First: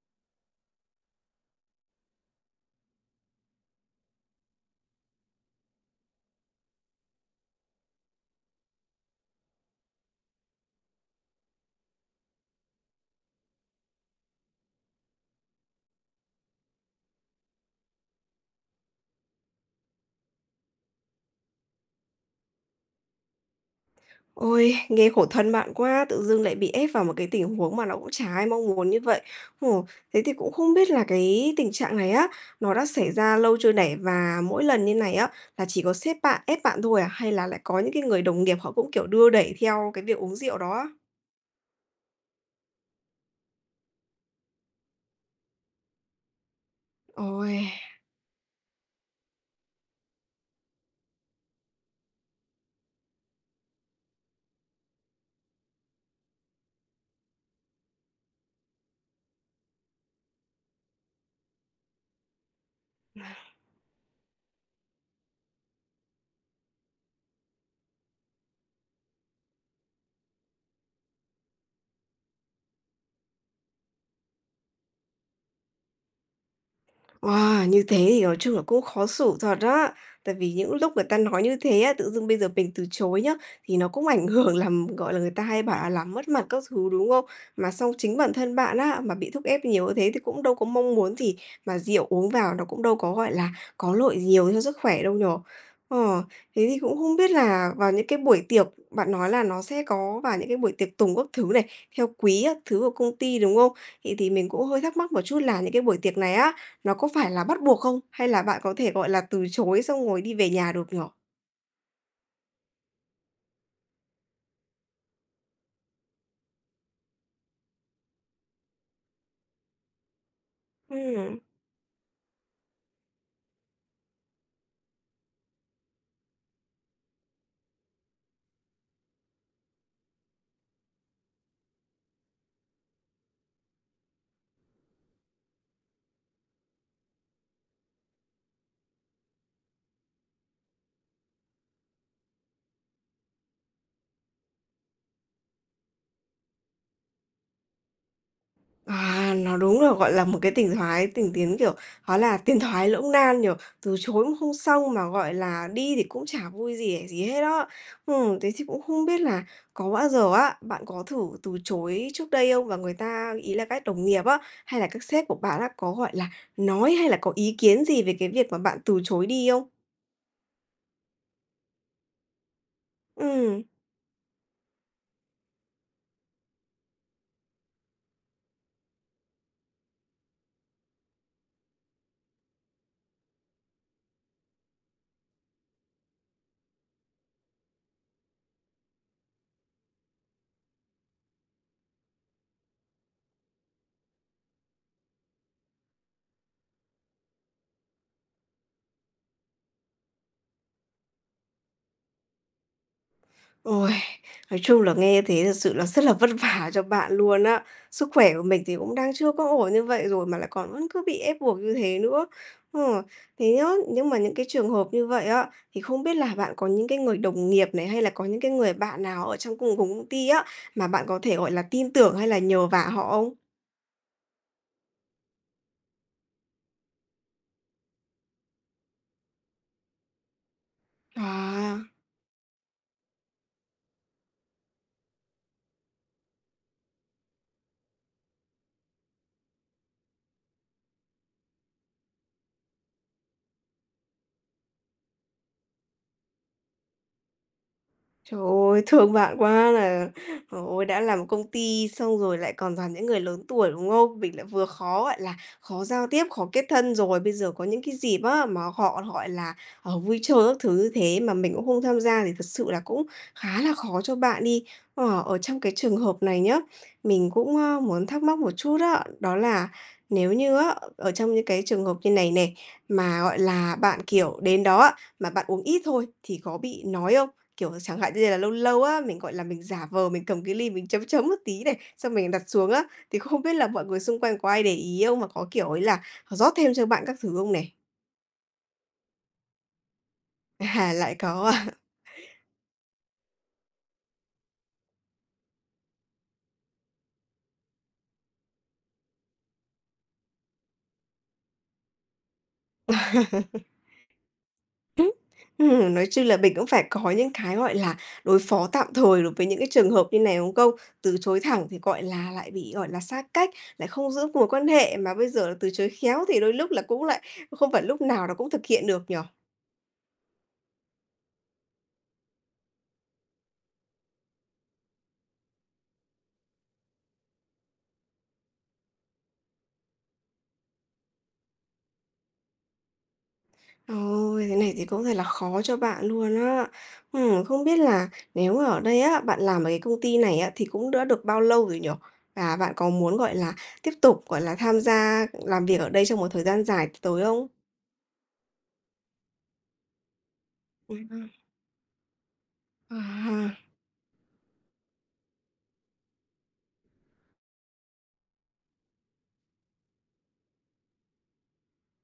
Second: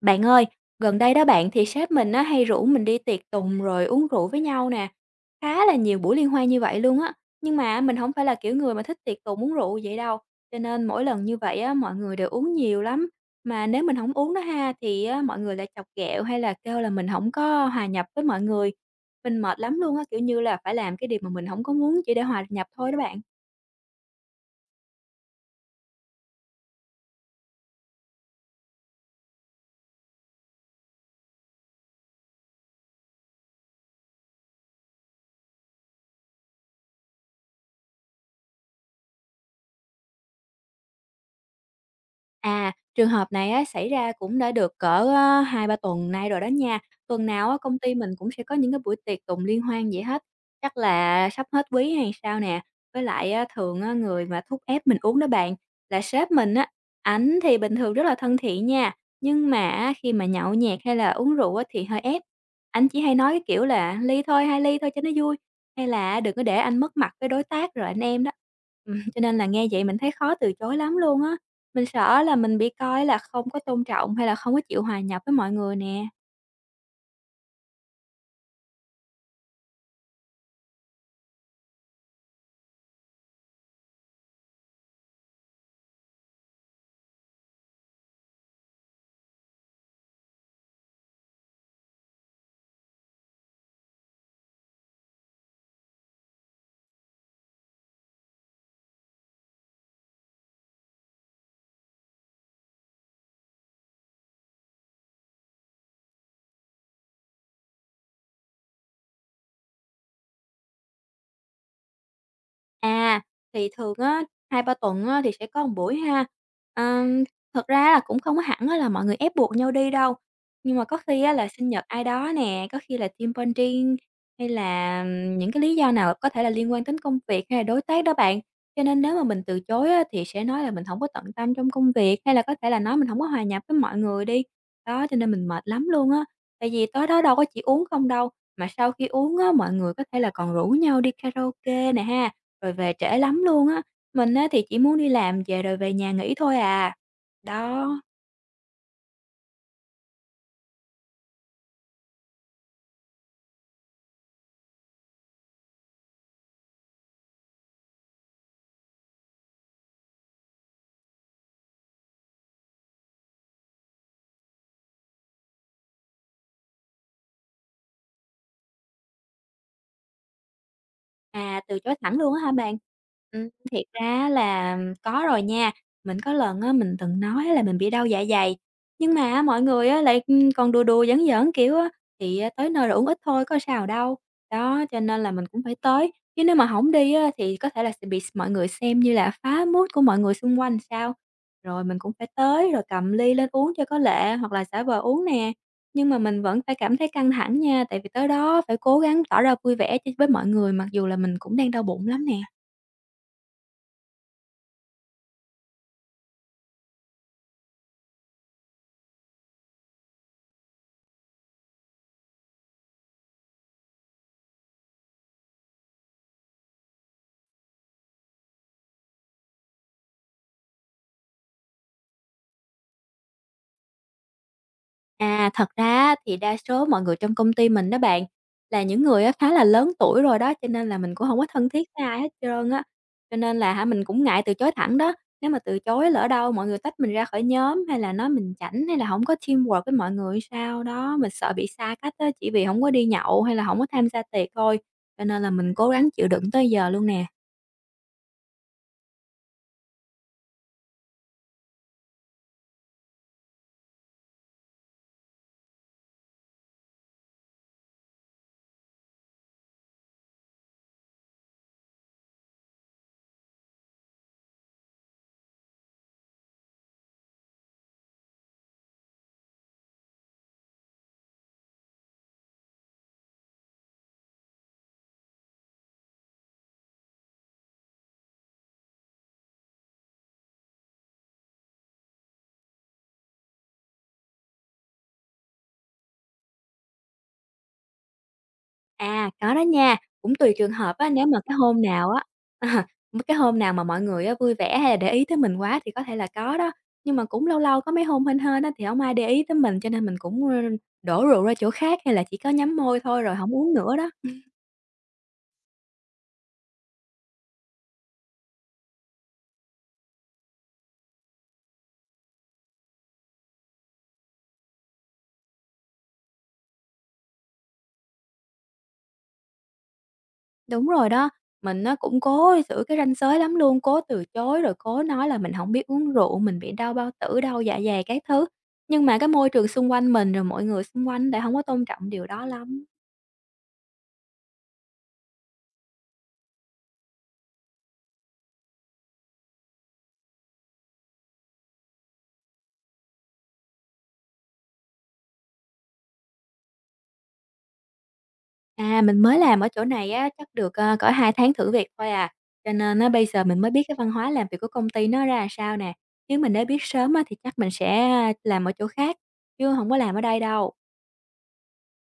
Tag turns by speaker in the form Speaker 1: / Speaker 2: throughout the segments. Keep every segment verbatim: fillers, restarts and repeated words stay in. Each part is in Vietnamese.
Speaker 1: Bạn ơi, gần đây đó bạn thì sếp mình á hay rủ mình đi tiệc tùng rồi uống rượu với nhau nè, khá là nhiều buổi liên hoan như vậy luôn á. Nhưng mà mình không phải là kiểu người mà thích tiệc tùng uống rượu vậy đâu, cho nên mỗi lần như vậy á mọi người đều uống nhiều lắm. Mà nếu mình không uống đó ha thì á mọi người lại chọc ghẹo hay là kêu là mình không có hòa nhập với mọi người. Mình mệt lắm luôn á, kiểu như là, phải làm cái điều mà mình không có muốn chỉ để hòa nhập thôi đó bạn.
Speaker 2: Ôi, nghe khổ thân bạn quá, tự dưng lại bị ép vào một cái tình huống mà nó cũng chả ai mong muốn như vậy. Ồ, thế thì cũng không biết là cái tình trạng này á, nó đã xảy ra lâu chưa nè? Và mỗi lần như này á, là chỉ có sếp bạn ép bạn thôi à? Hay là lại có những cái người đồng nghiệp họ cũng, kiểu, đưa đẩy theo cái việc uống rượu đó á?
Speaker 1: À, trường hợp này á, xảy ra cũng đã được cỡ, ơ, hai ba tuần nay rồi đó nha. Tuần nào á,
Speaker 2: Ôi.
Speaker 1: công ty mình cũng sẽ có những cái buổi tiệc tùng liên hoan vậy hết, chắc là sắp hết quý hay sao nè. Với lại á, thường á, người mà thúc ép mình uống đó bạn, là sếp mình á, ảnh thì bình thường rất là thân thiện nha, nhưng mà á, khi mà nhậu nhẹt hay là uống rượu á, thì hơi ép. Anh chỉ hay nói cái kiểu là "Ly thôi, hai ly thôi cho nó vui", hay là á "Đừng có để anh mất mặt với đối tác rồi anh em" đó. Ừm, cho nên là nghe vậy mình thấy khó từ chối lắm luôn á. Mình sợ là mình bị coi là không có tôn trọng hay là không có chịu hòa nhập với mọi người nè.
Speaker 2: Wow, như thế thì nói chung là cũng khó xử thật đó. Tại vì những lúc người ta nói như thế á, tự dưng bây giờ mình từ chối nhá, thì nó cũng ảnh hưởng làm, gọi là, người ta hay bảo là làm mất mặt các thứ, đúng không? Mà xong chính bản thân bạn á, mà bị thúc ép nhiều như thế thì cũng đâu có mong muốn gì, mà rượu uống vào nó cũng đâu có, gọi là, có lợi nhiều cho sức khỏe đâu nhở? Ờ, thế thì cũng không biết là vào những cái buổi tiệc, bạn nói là nó sẽ có vào những cái buổi tiệc tùng các thứ này, theo quý các thứ của công ty, đúng không? Vậy thì mình cũng hơi thắc mắc một chút là những cái buổi tiệc này á nó có phải là bắt buộc không? Hay là bạn có thể, gọi là, từ chối xong rồi đi về nhà được nhỉ?
Speaker 1: À, thì thường á, hai ba tuần á, thì sẽ có một buổi ha. Ờm, Thật ra là cũng không có hẳn á là mọi người ép buộc nhau đi đâu, nhưng mà có khi á
Speaker 2: Ừm.
Speaker 1: là sinh nhật ai đó nè, có khi là team bonding hay là, ừm, những cái lý do nào có thể là liên quan đến công việc hay là đối tác đó bạn. Cho nên nếu mà mình từ chối á, thì sẽ nói là mình không có tận tâm trong công việc, hay là có thể là nói mình không có hòa nhập với mọi người đi. Đó, cho nên mình mệt lắm luôn á, tại vì tối đó đâu có chỉ uống không đâu, mà sau khi uống á, mọi người có thể là còn rủ nhau đi karaoke nè ha, rồi về trễ lắm luôn á, mình á thì chỉ muốn đi làm về rồi về nhà nghỉ thôi à. Đó,
Speaker 2: À, nó đúng là, gọi là, một cái tình thoái tình tiến, kiểu, nó là tiến thoái lưỡng nan nhỉ? Từ chối cũng không xong mà, gọi là, đi thì cũng chả vui vẻ gì hết á. Ừm, thế thì cũng không biết là có bao giờ á, bạn có thử từ chối trước đây không? Và người ta ý là các đồng nghiệp á, hay là các sếp của bạn á, có, gọi là, nói hay là có ý kiến gì về cái việc mà bạn từ chối đi không?
Speaker 1: à, từ chối thẳng luôn á hả bạn? Ừm,
Speaker 2: Ừm.
Speaker 1: thiệt ra là có rồi nha, mình có lần á mình từng nói là mình bị đau dạ dày, nhưng mà á mọi người á lại, ừm, còn đùa đùa, giỡn giỡn, kiểu á, thì, a, tới nơi rồi uống ít thôi có sao đâu. Đó, cho nên là mình cũng phải tới, chứ nếu mà không đi á thì có thể là sẽ bị mọi người xem như là phá mood của mọi người xung quanh sao. Rồi mình cũng phải tới rồi cầm ly lên uống cho có lệ hoặc là giả vờ uống nè. Nhưng mà mình vẫn phải cảm thấy căng thẳng nha, tại vì tới đó phải cố gắng tỏ ra vui vẻ cho với mọi người mặc dù là mình cũng đang đau bụng lắm nè.
Speaker 2: Ôi, nói chung là nghe thế thật sự là rất là vất vả cho bạn luôn á. Sức khỏe của mình thì cũng đang chưa có ổn như vậy rồi mà lại còn vẫn cứ bị ép buộc như thế nữa. Ờ, thế nhá, nhưng mà những cái trường hợp như vậy á thì không biết là bạn có những cái người đồng nghiệp này hay là có những cái người bạn nào ở trong cùng cùng công ty á mà bạn có thể gọi là tin tưởng hay là nhờ vả họ không?
Speaker 1: À, thật ra thì đa số mọi người trong công ty mình đó bạn, là những người á khá là lớn tuổi rồi đó, cho nên là mình cũng không có thân
Speaker 2: À.
Speaker 1: thiết với ai hết trơn á. Cho nên là hả, mình cũng ngại từ chối thẳng đó, nếu mà từ chối lỡ đâu mọi người tách mình ra khỏi nhóm hay là nói mình chảnh hay là không có teamwork với mọi người sao đó, mình sợ bị xa cách á, chỉ vì không có đi nhậu hay là không có tham gia tiệc thôi, cho nên là mình cố gắng chịu đựng tới giờ luôn nè.
Speaker 2: Trời ơi, thương bạn quá là trời ơi, đã làm công ty xong rồi lại còn toàn những người lớn tuổi, đúng không? Mình lại vừa khó, gọi là, khó giao tiếp, khó kết thân rồi, bây giờ có những cái dịp á, mà họ, gọi là, ở vui chơi các thứ như thế mà mình cũng không tham gia thì thật sự là cũng khá là khó cho bạn đi. Ờ, ở trong cái trường hợp này nhá, mình cũng, ơ, muốn thắc mắc một chút đó đó là nếu như á, ở trong những cái trường hợp như này này, mà, gọi là, bạn, kiểu, đến đó á, mà bạn uống ít thôi thì có bị nói không? Kiểu, chẳng hạn như là lâu lâu á, mình, gọi là, mình giả vờ mình cầm cái ly mình chấm chấm một tí này, xong mình đặt xuống á, thì không biết là mọi người xung quanh có ai để ý không? Mà có, kiểu ấy là, họ rót thêm cho bạn các thứ không này?
Speaker 1: À, có đó nha, cũng tùy trường
Speaker 2: À,
Speaker 1: hợp á,
Speaker 2: lại
Speaker 1: nếu mà
Speaker 2: có
Speaker 1: cái
Speaker 2: à?
Speaker 1: hôm nào á à, cái hôm nào mà mọi người á vui vẻ hay là để ý tới mình quá thì có thể là có đó, nhưng mà cũng lâu lâu có mấy hôm hên hên á thì không ai để ý tới mình cho nên mình cũng, ơ, đổ rượu ra chỗ khác hay là chỉ có nhắm môi thôi rồi không uống nữa đó.
Speaker 2: Ừm, nói chung là mình cũng phải có những cái, gọi là, đối phó tạm thời đối với những cái trường hợp như này, đúng không? Từ chối thẳng thì, gọi là, lại bị, gọi là, xa cách, lại không giữ mối quan hệ, mà bây giờ là từ chối khéo thì đôi lúc là cũng lại không phải lúc nào nó cũng thực hiện được nhỉ?
Speaker 1: Đúng rồi đó, mình nó cũng cố giữ cái ranh giới lắm luôn, cố từ chối rồi cố nói là mình không biết uống rượu, mình bị đau bao tử, đau dạ dày các thứ, nhưng mà cái môi trường xung quanh mình rồi mọi người xung quanh lại không có tôn trọng điều đó lắm.
Speaker 2: Ôi, thế này thì cũng thật là khó cho bạn luôn á. Ừm, không biết là nếu ở đây á, bạn làm ở cái công ty này á, thì cũng đã được bao lâu rồi nhỉ? Và bạn có muốn, gọi là, tiếp tục, gọi là, tham gia làm việc ở đây trong một thời gian dài tới không?
Speaker 1: À, mình mới làm ở chỗ này á, chắc được, ơ, cỡ
Speaker 2: Ừm,
Speaker 1: hai tháng thử việc thôi à, cho nên á bây giờ
Speaker 2: À.
Speaker 1: mình mới biết cái văn hóa làm việc của công ty nó ra sao nè. Nếu mình đã biết sớm á thì chắc mình sẽ ờ, làm ở chỗ khác, chứ không có làm ở đây đâu.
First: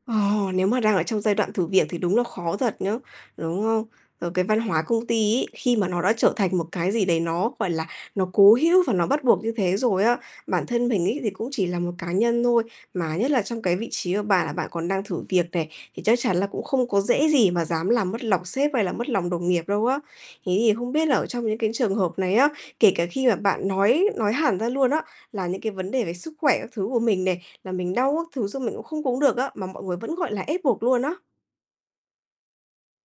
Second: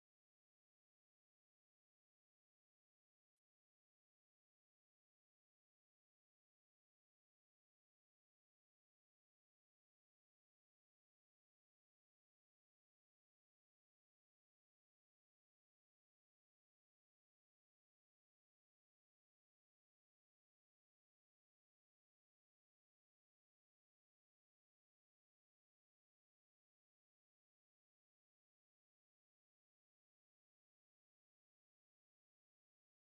Speaker 2: Ồ, nếu mà đang ở trong giai đoạn thử việc thì đúng là khó thật nhá, đúng không? Rồi cái văn hóa công ty ấy, khi mà nó đã trở thành một cái gì đấy nó, gọi là, nó cố hữu và nó bắt buộc như thế rồi á, bản thân mình ấy thì cũng chỉ là một cá nhân thôi, mà nhất là trong cái vị trí của bạn là bạn còn đang thử việc này, thì chắc chắn là cũng không có dễ gì mà dám làm mất lòng sếp hay là mất lòng đồng nghiệp đâu á. Thế thì không biết là ở trong những cái trường hợp này á, kể cả khi mà bạn nói nói hẳn ra luôn á, là những cái vấn đề về sức khỏe các thứ của mình này, là mình đau các thứ xong mình cũng không uống được á, mà mọi người vẫn gọi là ép buộc luôn á.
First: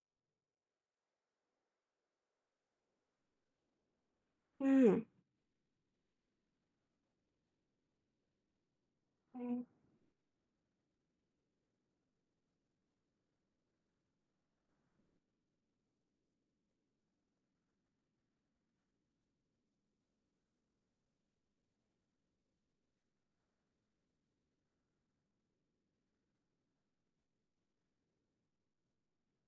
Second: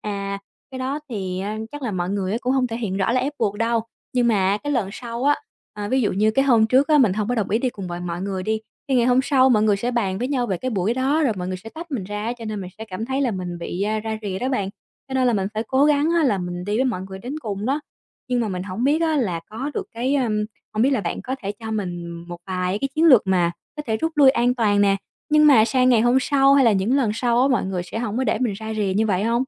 Speaker 1: À, cái đó thì, a, chắc là mọi người á cũng không thể hiện rõ là ép buộc đâu, nhưng mà cái lần sau á, à, ví dụ như cái hôm trước á mình không có đồng ý đi cùng mọi mọi người đi, thì ngày hôm sau mọi
Speaker 2: Ừm.
Speaker 1: người sẽ bàn với nhau về cái buổi đó rồi mọi người sẽ tách mình ra cho nên mình sẽ cảm thấy là mình bị, a, ra rìa đó bạn. Cho nên là mình phải cố gắng á là mình đi với mọi người đến cùng đó. Nhưng mà mình không biết á là có được cái, ưm hông biết là bạn có thể cho mình một vài cái chiến lược mà có thể rút lui an toàn nè, nhưng mà sang ngày hôm sau hay là những lần sau á mọi người sẽ không có để mình ra rìa như vậy không.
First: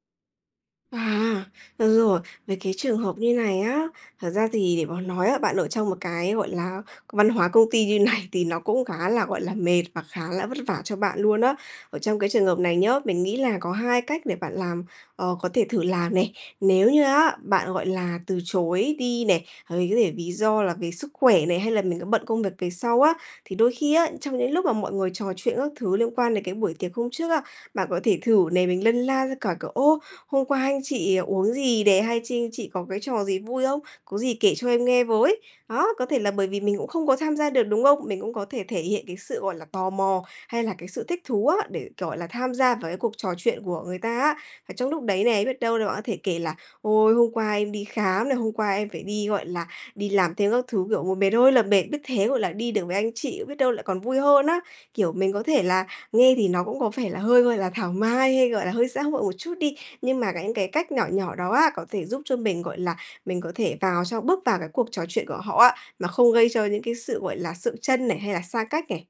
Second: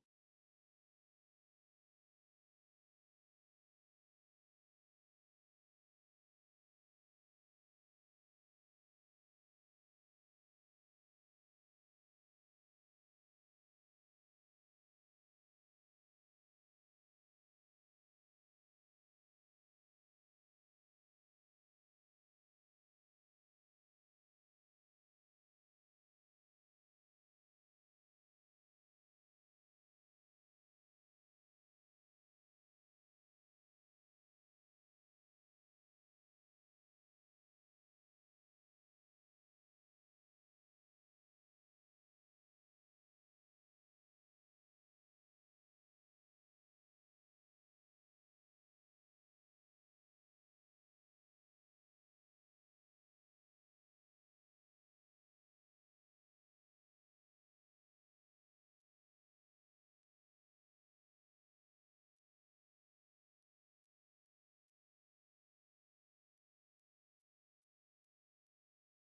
Speaker 2: À, được rồi, về cái trường hợp như này á, thật ra thì để mà nói á, bạn ở trong một cái, gọi là, văn hóa công ty như này thì nó cũng khá là, gọi là, mệt và khá là vất vả cho bạn luôn á. Ở trong cái trường hợp này nhá, mình nghĩ là có hai cách để bạn làm ờ, có thể thử làm này. Nếu như á, bạn, gọi là, từ chối đi này, ờ, có thể lý do là về sức khỏe này, hay là mình có bận công việc về sau á, thì đôi khi á, trong những lúc mà mọi người trò chuyện các thứ liên quan đến cái buổi tiệc hôm trước á, bạn có thể thử này, mình lân la ra khỏi cửa "Ô, hôm qua anh chị uống gì để hay chi chị có cái trò gì vui không? Có gì kể cho em nghe với." Đó, có thể là bởi vì mình cũng không có tham gia được, đúng không? Mình cũng có thể thể hiện cái sự, gọi là, tò mò hay là cái sự thích thú á, để, gọi là, tham gia vào cái cuộc trò chuyện của người ta á. Và trong lúc đấy này, biết đâu là bạn có thể kể là "Ôi, hôm qua em đi khám này, hôm qua em phải đi, gọi là, đi làm thêm các thứ, kiểu, một mệt ơi là mệt." Biết thế, gọi là, đi được với anh chị biết đâu lại còn vui hơn á. Kiểu, mình có thể là nghe thì nó cũng có vẻ là hơi, gọi là, thảo mai hay, gọi là, hơi xã hội một chút đi. Nhưng mà những cái cách nhỏ nhỏ đó á, có thể giúp cho mình, gọi là, mình có thể vào trong bước vào cái cuộc trò chuyện của họ á, mà không gây cho những cái sự, gọi là, sự chân này, hay là xa cách này.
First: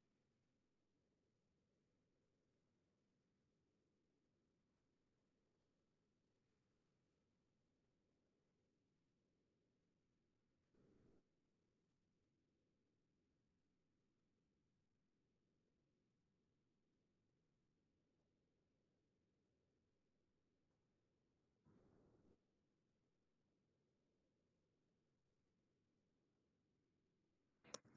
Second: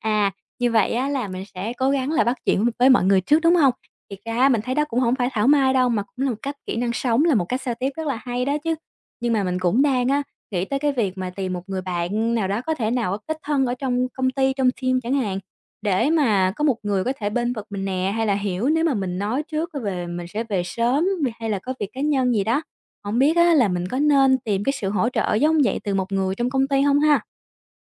Speaker 1: À, như vậy á là mình sẽ cố gắng là bắt chuyện với mọi người trước, đúng hông? Thiệt ra á mình thấy đó cũng hổng phải thảo mai đâu, mà cũng là một cách kỹ năng sống, là một cách giao tiếp rất là hay đó chứ. Nhưng mà mình cũng đang á, nghĩ tới cái việc mà tìm một người bạn nào đó có thể nào á kết thân ở trong công ty, trong team chẳng hạn, để mà có một người có thể bênh vực mình nè, hay là hiểu nếu mà mình nói trước về mình sẽ về sớm, hay là có việc cá nhân gì đó. Hổng biết á là mình có nên tìm cái sự hỗ trợ giống vậy từ một người trong công ty hông ha?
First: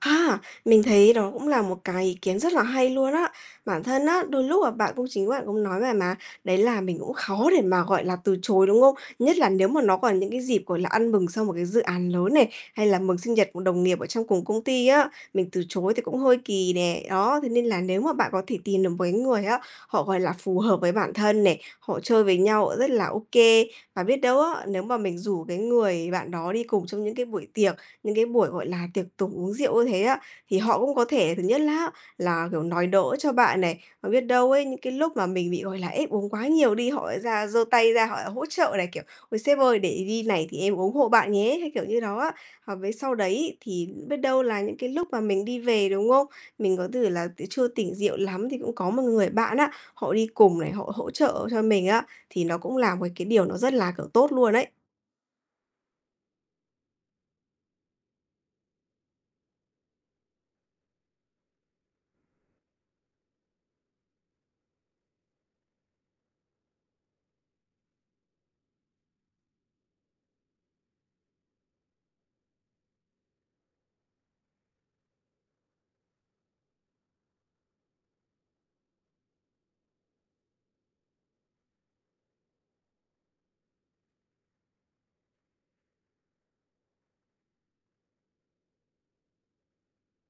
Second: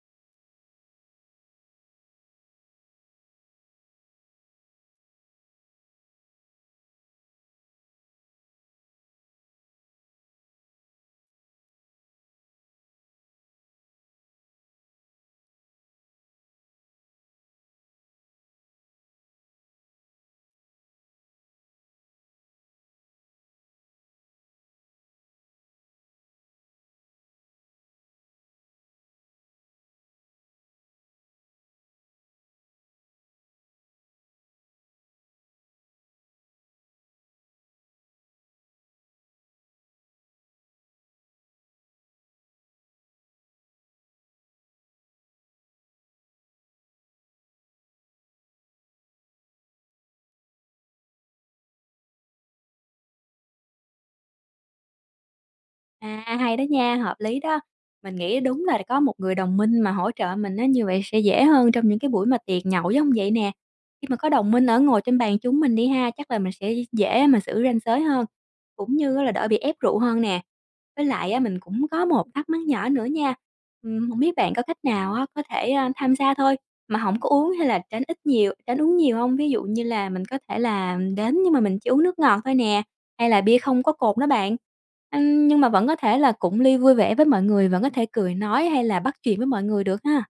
Speaker 2: À, mình thấy đó cũng là một cái ý kiến rất là hay luôn á. Bản thân á, đôi lúc mà bạn cũng chính bạn cũng nói về mà, đấy là mình cũng khó để mà, gọi là, từ chối, đúng không? Nhất là nếu mà nó còn những cái dịp, gọi là, ăn mừng sau một cái dự án lớn này, hay là mừng sinh nhật của đồng nghiệp ở trong cùng công ty á, mình từ chối thì cũng hơi kỳ nè. Đó, thế nên là nếu mà bạn có thể tìm được một cái người á, họ, gọi là, phù hợp với bản thân này, họ chơi với nhau rất là ok. Và biết đâu á, nếu mà mình rủ cái người bạn đó đi cùng trong những cái buổi tiệc, những cái buổi, gọi là, tiệc tùng uống rượu như thế á, thì họ cũng có thể thứ nhất là là, kiểu, nói đỡ cho bạn này, và biết đâu ấy, những cái lúc mà mình bị, gọi là, ép uống quá nhiều đi, họ lại ra giơ tay ra họ lại hỗ trợ này, kiểu: "Ôi, sếp ơi, để đi này thì em ủng hộ bạn nhé." Hay kiểu như đó á. Và với sau đấy thì biết đâu là những cái lúc mà mình đi về, đúng không? Mình có thể là chưa tỉnh rượu lắm thì cũng có một người bạn á, họ đi cùng này, họ hỗ trợ cho mình á, thì nó cũng là một cái điều nó rất là, kiểu, tốt luôn đấy.
Speaker 1: À, hay đó nha, hợp lý đó. Mình nghĩ đúng là có một người đồng minh mà hỗ trợ mình á, như vậy sẽ dễ hơn trong những cái buổi mà tiệc nhậu giống vậy nè. Khi mà có đồng minh ở ngồi trên bàn chúng mình đi ha, chắc là mình sẽ dễ mà xử ranh giới hơn, cũng như là đỡ bị ép rượu hơn nè. Với lại á, mình cũng có một thắc mắc nhỏ nữa nha, ừm, hổng biết bạn có cách nào á, có thể, a, tham gia thôi, mà không có uống hay là tránh ít nhiều tránh uống nhiều không? Ví dụ như là mình có thể là đến nhưng mà mình chỉ uống nước ngọt thôi nè, hay là bia không có cồn đó bạn. Ưm, nhưng mà vẫn có thể là cụng ly vui vẻ với mọi người, vẫn có thể cười nói hay là bắt chuyện với mọi người được ha.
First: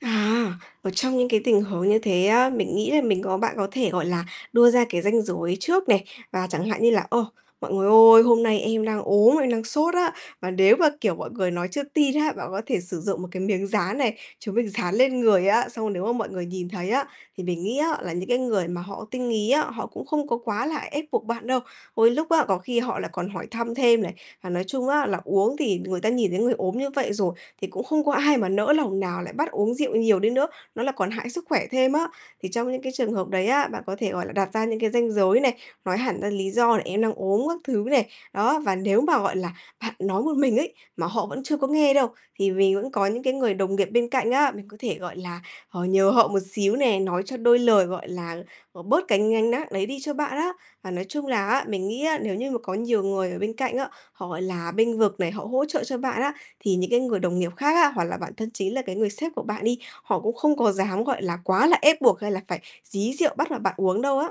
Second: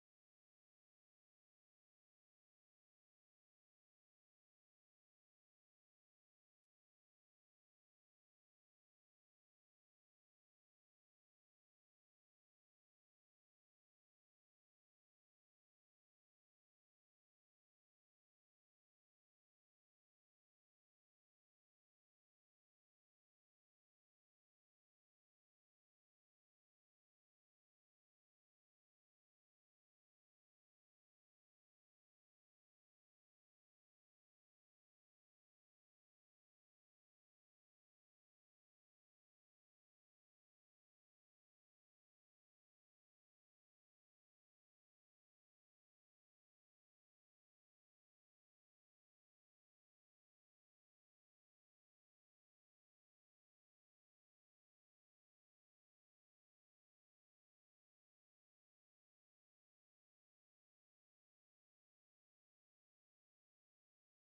Speaker 2: À, ở trong những cái tình huống như thế á, mình nghĩ là mình có bạn có thể, gọi là, đưa ra cái ranh giới trước này, và chẳng hạn như là "Ô, mọi người ơi, hôm nay em đang ốm, em đang sốt á." Và nếu mà, kiểu, mọi người nói chưa tin á, bạn có thể sử dụng một cái miếng dán này, chúng mình dán lên người á, xong rồi nếu mà mọi người nhìn thấy á, thì mình nghĩ á là những cái người mà họ tinh ý á, họ cũng không có quá là ép buộc bạn đâu. Đôi lúc á, có khi họ lại còn hỏi thăm thêm này, và nói chung á là uống thì người ta nhìn thấy người ốm như vậy rồi thì cũng không có ai mà nỡ lòng nào lại bắt uống rượu nhiều đi nữa, nó là còn hại sức khỏe thêm á. Thì trong những cái trường hợp đấy á, bạn có thể, gọi là, đặt ra những cái ranh giới này, nói hẳn ra lý do là "Em đang ốm" các thứ này. Đó, và nếu mà, gọi là, bạn nói một mình ấy, mà họ vẫn chưa có nghe đâu, thì mình vẫn có những cái người đồng nghiệp bên cạnh á, mình có thể, gọi là, ờ, nhờ họ một xíu này, nói cho đôi lời, gọi là, ờ, bớt cái gánh nặng đấy đi cho bạn á. Và nói chung là á, mình nghĩ á, nếu như mà có nhiều người ở bên cạnh á, họ, gọi là, bênh vực này, họ hỗ trợ cho bạn á, thì những cái người đồng nghiệp khác á, hoặc là bản thân chính là cái người sếp của bạn đi, họ cũng không có dám, gọi là, quá là ép buộc hay là phải dí rượu bắt là bạn uống đâu á.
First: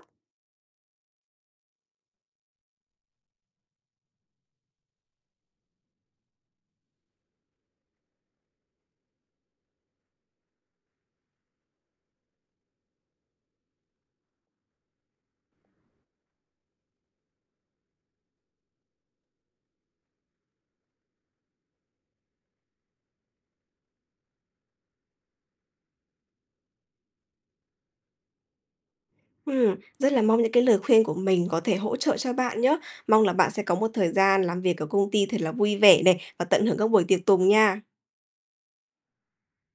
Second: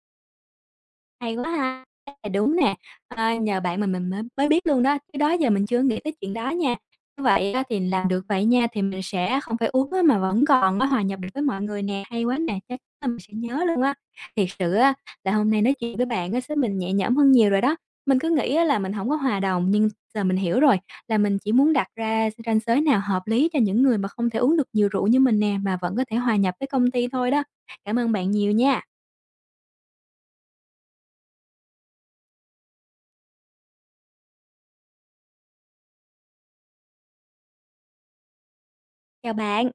Speaker 1: Hay quá ha! À, đúng nè, ờ, nhờ bạn mà mình mới mới biết luôn đó, chứ đó giờ mình chưa nghĩ tới chuyện đó nha. Như vậy á thì làm được vậy nha, thì mình sẽ không phải uống á mà vẫn còn á hòa nhập được với mọi người nè, hay quá nè, chắc chắn là mình sẽ nhớ luôn á. Thiệt sự á là hôm nay nói chuyện với bạn á xới mình nhẹ nhõm hơn nhiều rồi đó. Mình cứ nghĩ á là mình không có hòa đồng, nhưng giờ mình hiểu rồi, là mình chỉ muốn đặt ra ranh giới nào hợp lý cho những người mà không thể uống được nhiều rượu như mình nè, mà vẫn có thể hòa nhập với công ty thôi đó. Cảm ơn bạn nhiều nha.
Speaker 2: Ừm, rất là mong những cái lời khuyên của mình có thể hỗ trợ cho bạn nhá. Mong là bạn sẽ có một thời gian làm việc ở công ty thật là vui vẻ này, và tận hưởng các buổi tiệc tùng nha.
Speaker 1: Chào bạn.